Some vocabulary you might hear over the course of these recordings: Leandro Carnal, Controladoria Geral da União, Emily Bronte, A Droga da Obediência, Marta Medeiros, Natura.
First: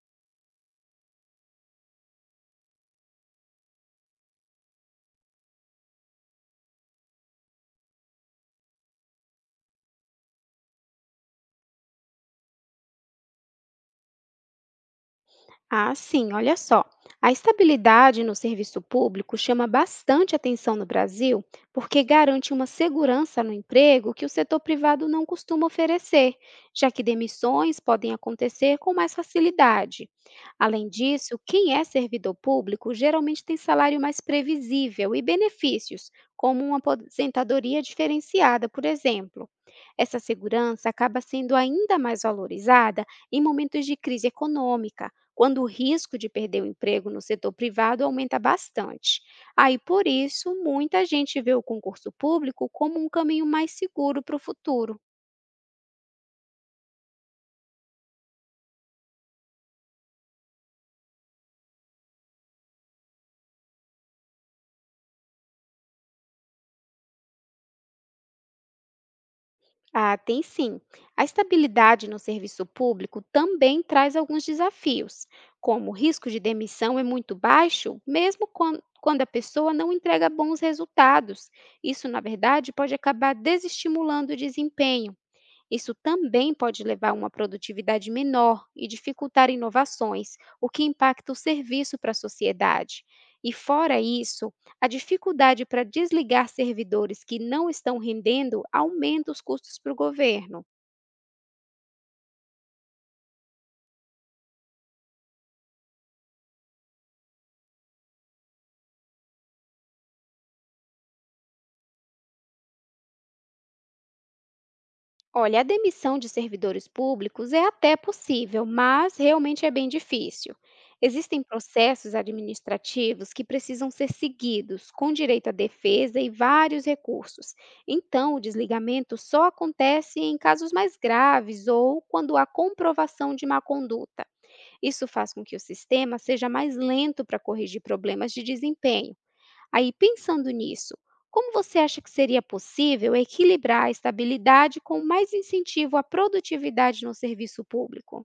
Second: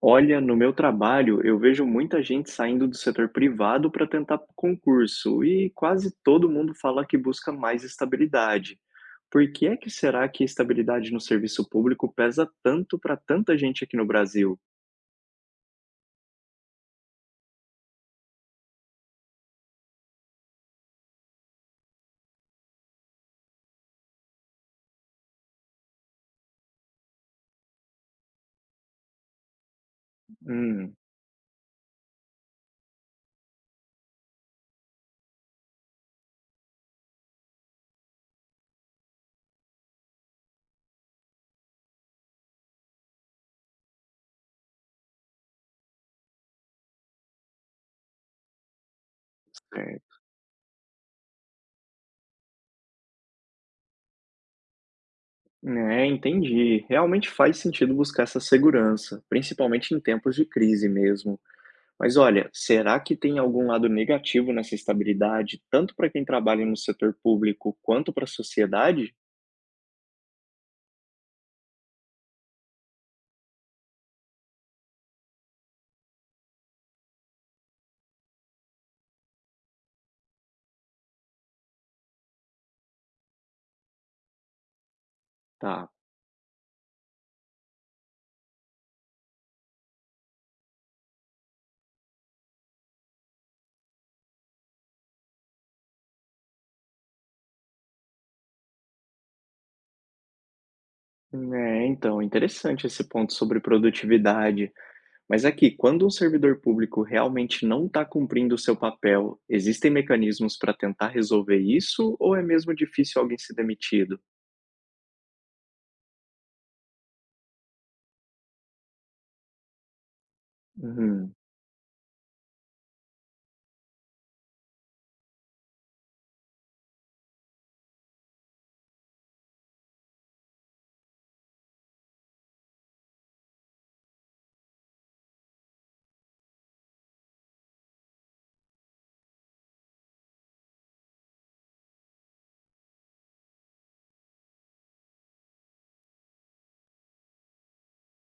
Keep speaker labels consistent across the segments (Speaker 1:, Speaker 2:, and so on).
Speaker 1: Olha, no meu trabalho, eu vejo muita gente saindo do setor privado para tentar concurso e quase todo mundo fala que busca mais estabilidade. Por que é que será que a estabilidade no serviço público pesa tanto para tanta gente aqui no Brasil?
Speaker 2: Ah, sim, olha só. A estabilidade no serviço público chama bastante atenção no Brasil, porque garante uma segurança no emprego que o setor privado não costuma oferecer, já que demissões podem acontecer com mais facilidade. Além
Speaker 1: Hum,
Speaker 2: disso, quem é servidor público geralmente tem salário mais previsível e benefícios, como uma aposentadoria diferenciada, por exemplo. Essa segurança acaba sendo ainda mais valorizada em momentos de crise econômica quando o risco de perder o emprego no setor privado aumenta bastante. Aí,
Speaker 1: é,
Speaker 2: por isso, muita gente vê o concurso público como um caminho mais seguro para o futuro.
Speaker 1: né, entendi. Realmente faz sentido buscar essa segurança, principalmente em tempos de crise mesmo. Mas olha, será que tem algum lado negativo nessa estabilidade, tanto para quem trabalha no setor público quanto para a sociedade?
Speaker 2: Ah, tem sim. A estabilidade no serviço público também traz alguns desafios, como o risco de demissão é muito baixo, mesmo quando a pessoa não entrega bons resultados. Isso, na verdade, pode acabar desestimulando o desempenho.
Speaker 1: Tá.
Speaker 2: Isso também pode levar a uma produtividade menor e dificultar inovações, o que impacta o serviço para a sociedade. E fora isso, a dificuldade para desligar servidores que não estão rendendo aumenta os custos para o governo.
Speaker 1: É, então, interessante esse ponto sobre produtividade. Mas aqui, quando um servidor público realmente não está cumprindo o seu papel, existem mecanismos para tentar resolver isso ou é mesmo difícil alguém ser demitido?
Speaker 2: Olha, a demissão de servidores públicos é até possível, mas realmente é bem difícil.
Speaker 1: Uhum.
Speaker 2: Existem processos administrativos que precisam ser seguidos, com direito à defesa e vários recursos. Então, o desligamento só acontece em casos mais graves ou quando há comprovação de má conduta. Isso faz com que o sistema seja mais lento para corrigir problemas de desempenho. Aí, pensando nisso, como você acha que seria possível equilibrar a estabilidade com mais incentivo à produtividade no serviço público?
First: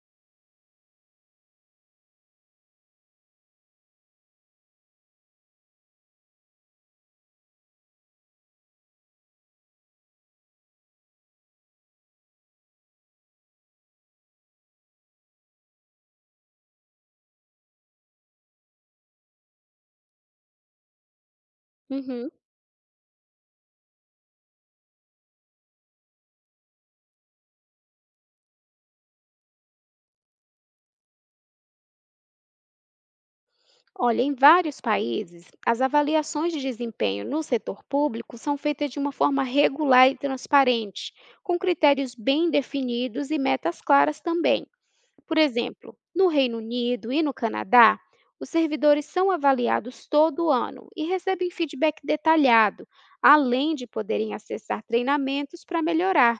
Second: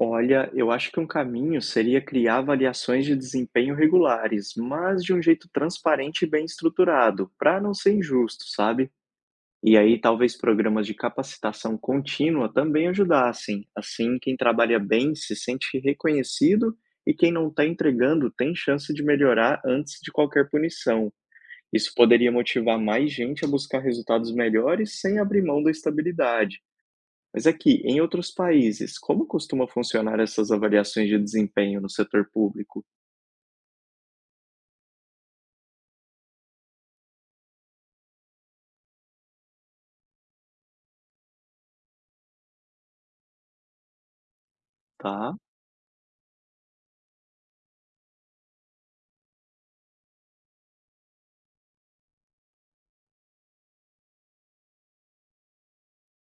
Speaker 1: Olha, eu acho que um caminho seria criar avaliações de desempenho regulares, mas de um jeito transparente e bem estruturado, para não ser injusto, sabe? E aí, talvez programas de capacitação contínua também ajudassem. Assim, quem trabalha bem se sente reconhecido e quem não está entregando tem chance de melhorar antes de qualquer punição. Isso
Speaker 2: Uhum.
Speaker 1: poderia motivar mais gente a buscar resultados melhores sem abrir mão da estabilidade. Mas aqui, em outros países, como costuma funcionar essas avaliações de desempenho no setor público?
Speaker 2: Olha, em vários países, as avaliações de desempenho no setor público são feitas de uma forma regular e transparente, com critérios bem definidos e metas claras também.
Speaker 1: Tá,
Speaker 2: Por exemplo, no Reino Unido e no Canadá, os servidores são avaliados todo ano e recebem feedback detalhado, além de poderem acessar treinamentos para melhorar.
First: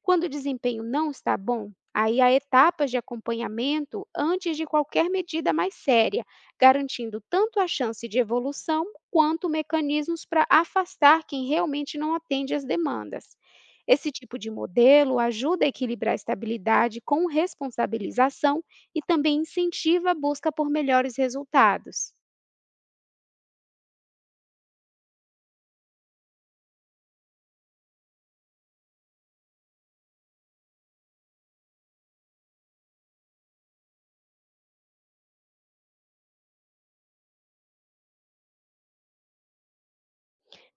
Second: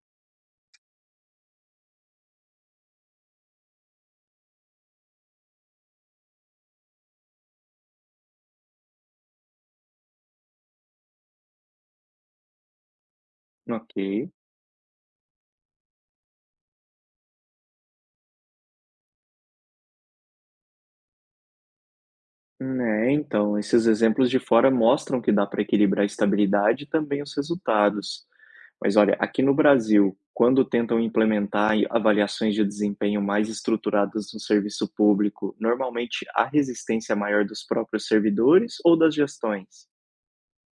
Speaker 2: Quando o desempenho não está bom, aí há etapas de acompanhamento antes de qualquer medida mais séria, garantindo tanto a chance de evolução quanto mecanismos para afastar quem realmente não atende às demandas. Esse
Speaker 1: ok.
Speaker 2: tipo de modelo ajuda a equilibrar a estabilidade com responsabilização e também incentiva a busca por melhores resultados.
Speaker 1: É, então, esses exemplos de fora mostram que dá para equilibrar a estabilidade e também os resultados. Mas olha, aqui no Brasil, quando tentam implementar avaliações de desempenho mais estruturadas no serviço público, normalmente há resistência maior dos próprios servidores ou das gestões?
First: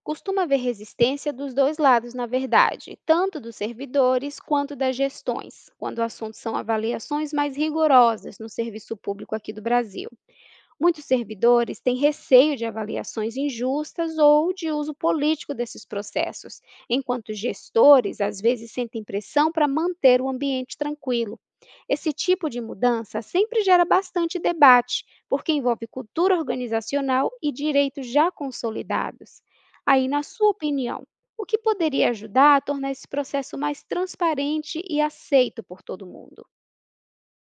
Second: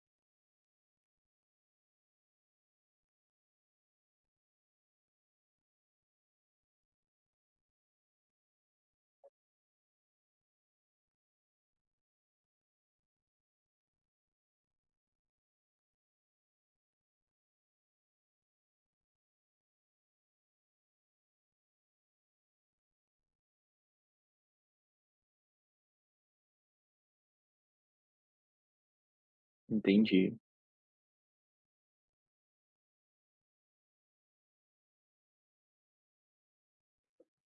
Speaker 2: Costuma haver resistência dos dois lados, na verdade, tanto dos servidores quanto das gestões, quando o assunto são avaliações mais rigorosas no serviço público aqui do Brasil. Muitos servidores têm receio de avaliações injustas ou de uso político desses processos, enquanto gestores às vezes sentem pressão para manter o ambiente tranquilo. Esse tipo de mudança sempre gera bastante debate, porque envolve cultura organizacional e direitos já consolidados. Aí, na
Speaker 1: Entendi.
Speaker 2: sua opinião, o que poderia ajudar a tornar esse processo mais transparente e aceito por todo mundo?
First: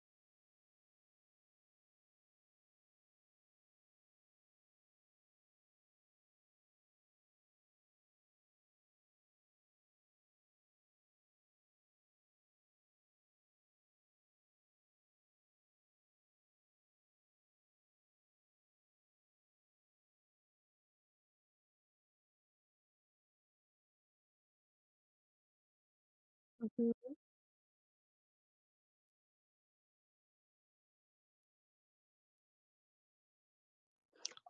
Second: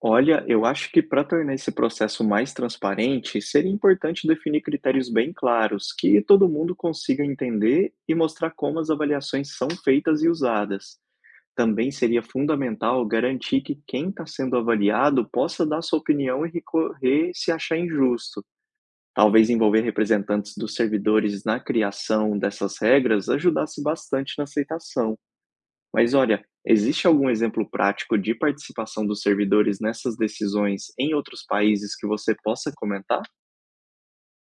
Speaker 1: Olha, eu acho que para tornar esse processo mais transparente, seria importante definir critérios bem claros, que todo mundo consiga entender e mostrar como as avaliações são feitas e usadas. Também seria fundamental garantir que quem está sendo avaliado possa dar sua opinião e recorrer se achar injusto. Talvez envolver representantes dos servidores na criação dessas regras ajudasse bastante na aceitação. Mas olha, existe algum exemplo prático de participação dos servidores nessas decisões em outros países que você possa comentar?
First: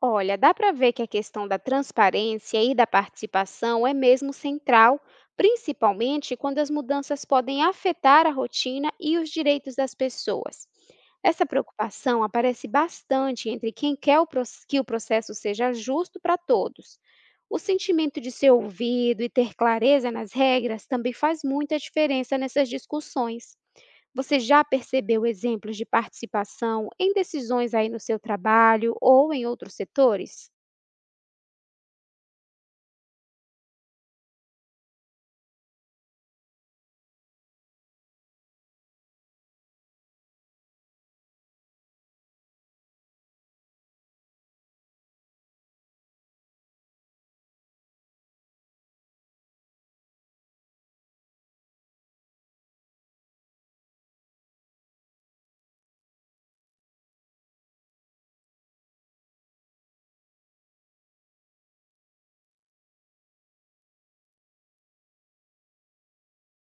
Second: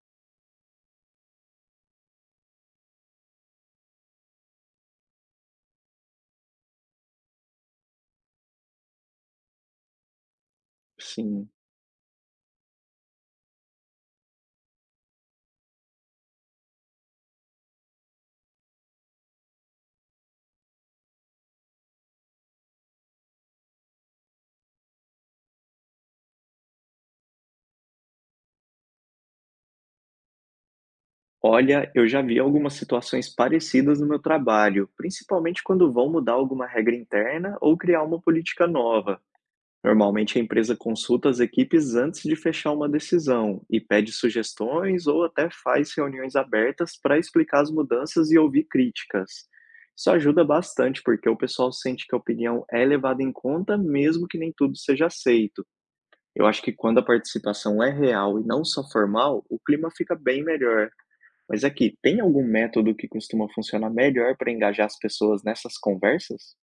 Speaker 2: Olha, dá para ver que a questão da transparência e da participação é mesmo central, principalmente quando as mudanças podem afetar a rotina e os direitos das pessoas. Essa
Speaker 1: Sim.
Speaker 2: preocupação aparece bastante entre quem quer o que o processo seja justo para todos. O sentimento de ser ouvido e ter clareza nas regras também faz muita diferença nessas discussões. Você já percebeu exemplos de participação em decisões aí no seu trabalho ou em outros setores?
Speaker 1: Olha, eu já vi algumas situações parecidas no meu trabalho, principalmente quando vão mudar alguma regra interna ou criar uma política nova. Normalmente a empresa consulta as equipes antes de fechar uma decisão e pede sugestões ou até faz reuniões abertas para explicar as mudanças e ouvir críticas. Isso ajuda bastante porque o pessoal sente que a opinião é levada em conta, mesmo que nem tudo seja aceito. Eu acho que quando a participação é real e não só formal, o clima fica bem melhor. Mas aqui, tem algum método que costuma funcionar melhor para engajar as pessoas nessas conversas?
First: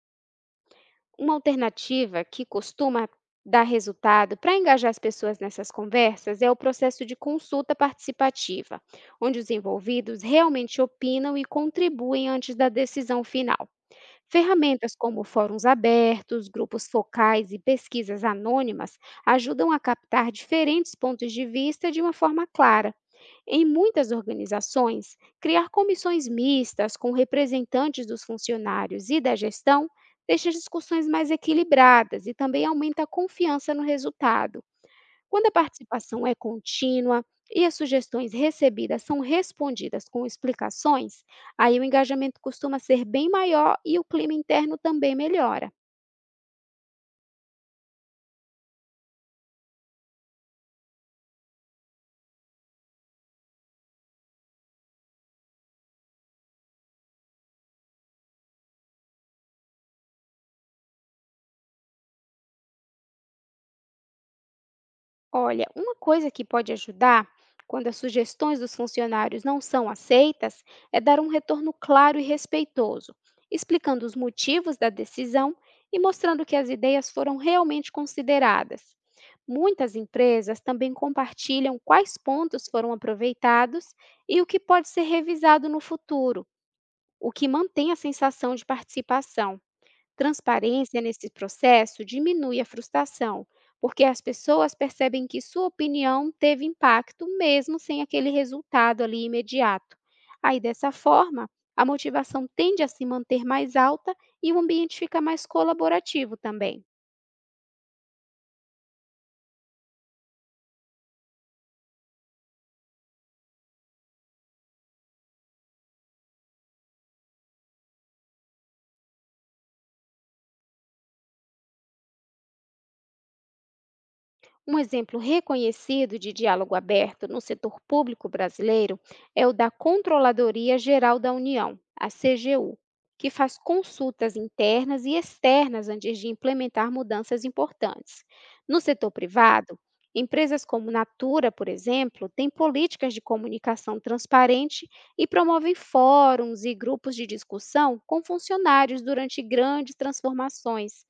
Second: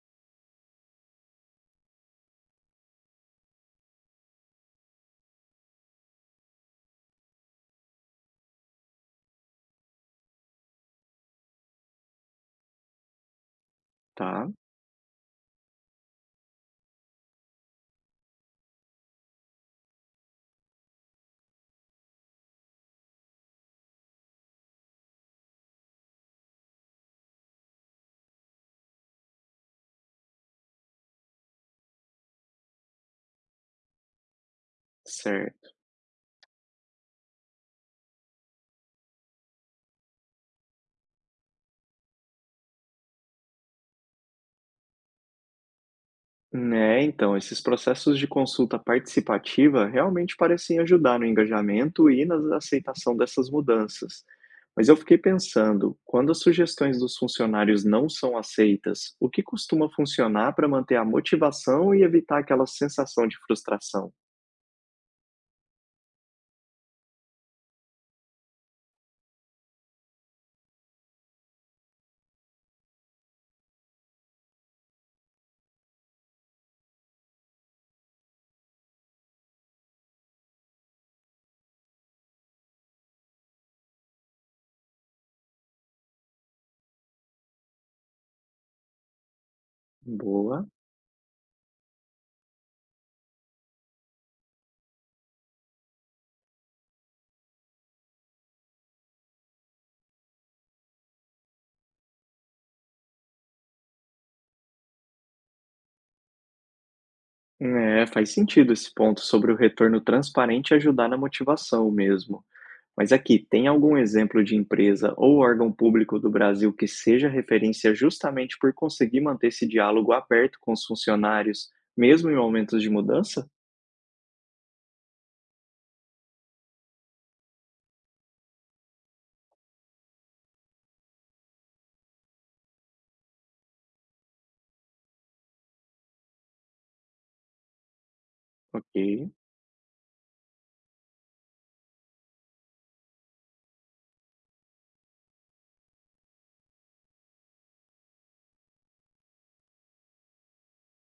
Speaker 2: Uma alternativa que costuma dar resultado para engajar as pessoas nessas conversas é o processo de consulta participativa, onde os envolvidos realmente opinam e contribuem antes da decisão final.
Speaker 1: Tá,
Speaker 2: Ferramentas como fóruns abertos, grupos focais e pesquisas anônimas ajudam a captar diferentes pontos de vista de uma forma clara. Em muitas organizações, criar comissões mistas com representantes dos funcionários e da gestão deixa as discussões mais equilibradas e também aumenta a confiança no resultado. Quando a
Speaker 1: certo.
Speaker 2: participação é contínua e as sugestões recebidas são respondidas com explicações, aí o engajamento costuma ser bem maior e o clima interno também melhora.
Speaker 1: Né, então, esses processos de consulta participativa realmente parecem ajudar no engajamento e na aceitação dessas mudanças. Mas eu fiquei pensando, quando as sugestões dos funcionários não são aceitas, o que costuma funcionar para manter a motivação e evitar aquela sensação de frustração?
Speaker 2: Olha, uma coisa que pode ajudar quando as sugestões dos funcionários não são aceitas é dar um retorno claro e respeitoso, explicando os motivos da decisão e mostrando que as ideias foram realmente consideradas. Muitas empresas também compartilham quais pontos foram aproveitados e o que pode ser revisado no futuro, o que mantém a sensação de participação.
Speaker 1: Boa.
Speaker 2: Transparência nesse processo diminui a frustração, porque as pessoas percebem que sua opinião teve impacto mesmo sem aquele resultado ali imediato. Aí, dessa forma, a motivação tende a se manter mais alta e o ambiente fica mais colaborativo também.
Speaker 1: É, faz sentido esse ponto sobre o retorno transparente ajudar na motivação mesmo. Mas aqui, tem algum exemplo de empresa ou órgão público do Brasil que seja referência justamente por conseguir manter esse diálogo aberto com os funcionários, mesmo em momentos de mudança?
Speaker 2: Um exemplo reconhecido de diálogo aberto no setor público brasileiro é o da Controladoria Geral da União, a CGU, que faz consultas internas e externas antes de implementar mudanças importantes. No
Speaker 1: Ok,
Speaker 2: setor privado, empresas como Natura, por exemplo, têm políticas de comunicação transparente e promovem fóruns e grupos de discussão com funcionários durante grandes transformações.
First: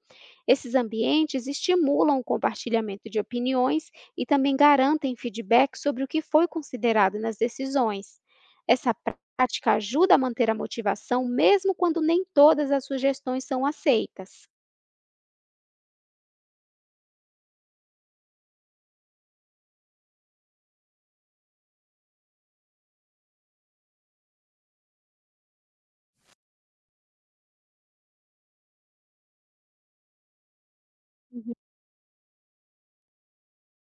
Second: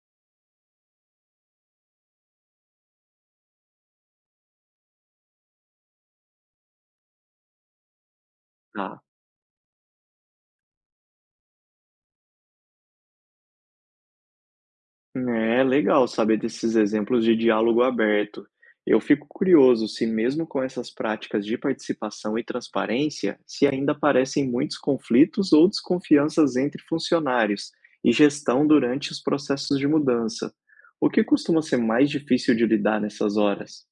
Speaker 2: Esses ambientes estimulam o compartilhamento de opiniões e também garantem feedback sobre o que foi considerado nas decisões. Essa
Speaker 1: tá.
Speaker 2: prática ajuda a manter a motivação mesmo quando nem todas as sugestões são aceitas.
Speaker 1: É legal saber desses exemplos de diálogo aberto. Eu fico curioso se, mesmo com essas práticas de participação e transparência, se ainda aparecem muitos conflitos ou desconfianças entre funcionários e gestão durante os processos de mudança. O que costuma ser mais difícil de lidar nessas horas?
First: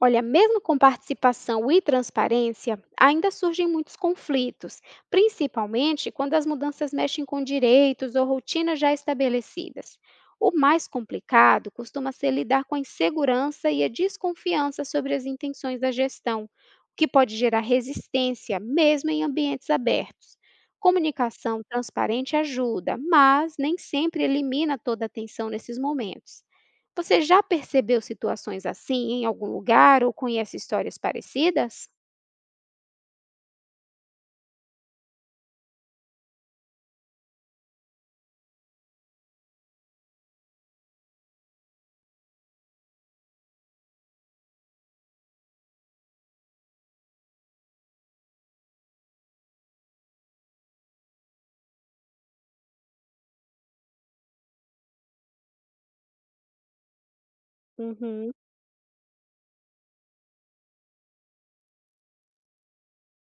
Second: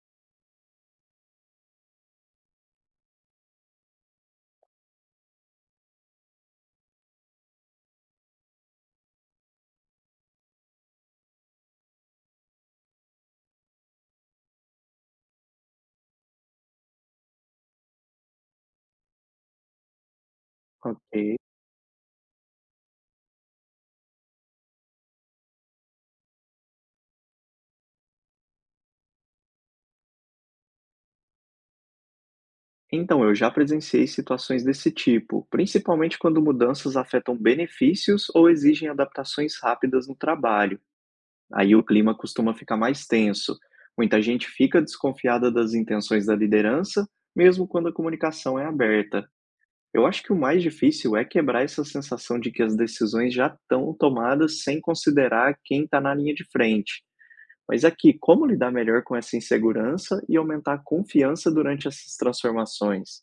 Speaker 2: Olha, mesmo com participação e transparência, ainda surgem muitos conflitos, principalmente quando as mudanças mexem com direitos ou rotinas já estabelecidas. O mais complicado costuma ser lidar com a insegurança e a desconfiança sobre as intenções da gestão, o que pode gerar resistência, mesmo em ambientes abertos.
Speaker 1: Ok.
Speaker 2: Comunicação transparente ajuda, mas nem sempre elimina toda a tensão nesses momentos. Você já percebeu situações assim em algum lugar ou conhece histórias parecidas?
Speaker 1: Então, eu já presenciei situações desse tipo, principalmente quando mudanças afetam benefícios ou exigem adaptações rápidas no trabalho. Aí o clima costuma ficar mais tenso. Muita gente fica desconfiada das intenções da liderança, mesmo quando a comunicação é aberta. Eu acho que o mais difícil é quebrar essa sensação de que as decisões já estão tomadas sem considerar quem está na linha de frente. Mas aqui,
Speaker 2: Uhum.
Speaker 1: como lidar melhor com essa insegurança e aumentar a confiança durante essas transformações?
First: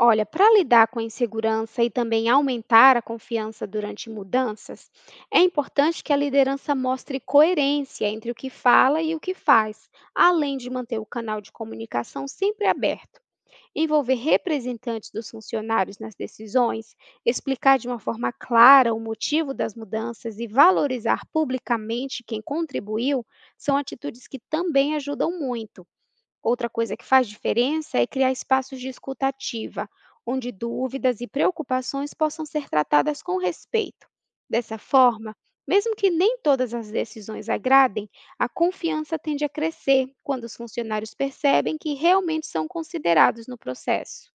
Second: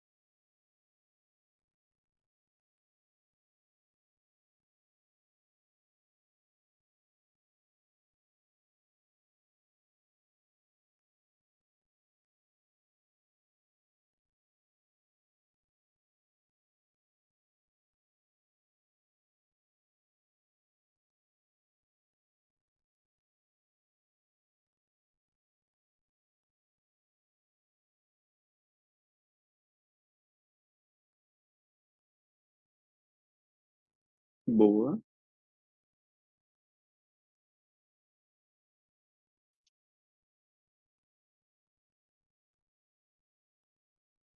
Speaker 2: Olha, para lidar com a insegurança e também aumentar a confiança durante mudanças, é importante que a liderança mostre coerência entre o que fala e o que faz, além de manter o canal de comunicação sempre aberto. Envolver representantes dos funcionários nas decisões, explicar de uma forma clara o motivo das mudanças e valorizar publicamente quem contribuiu são atitudes que também ajudam muito. Outra coisa que faz diferença é criar espaços de escuta ativa, onde dúvidas e preocupações possam ser tratadas com respeito. Dessa
Speaker 1: Boa.
Speaker 2: forma, mesmo que nem todas as decisões agradem, a confiança tende a crescer quando os funcionários percebem que realmente são considerados no processo.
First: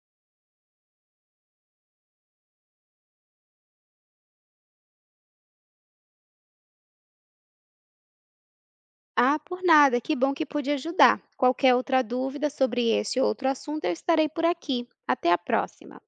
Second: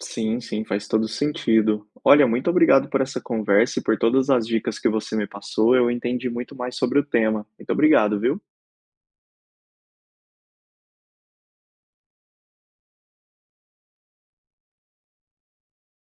Speaker 1: Sim, sim, faz todo sentido. Olha, muito obrigado por essa conversa e por todas as dicas que você me passou. Eu entendi muito mais sobre o tema. Muito obrigado, viu?
Speaker 2: Ah, por nada, que bom que pude ajudar. Qualquer outra dúvida sobre esse ou outro assunto, eu estarei por aqui. Até a próxima!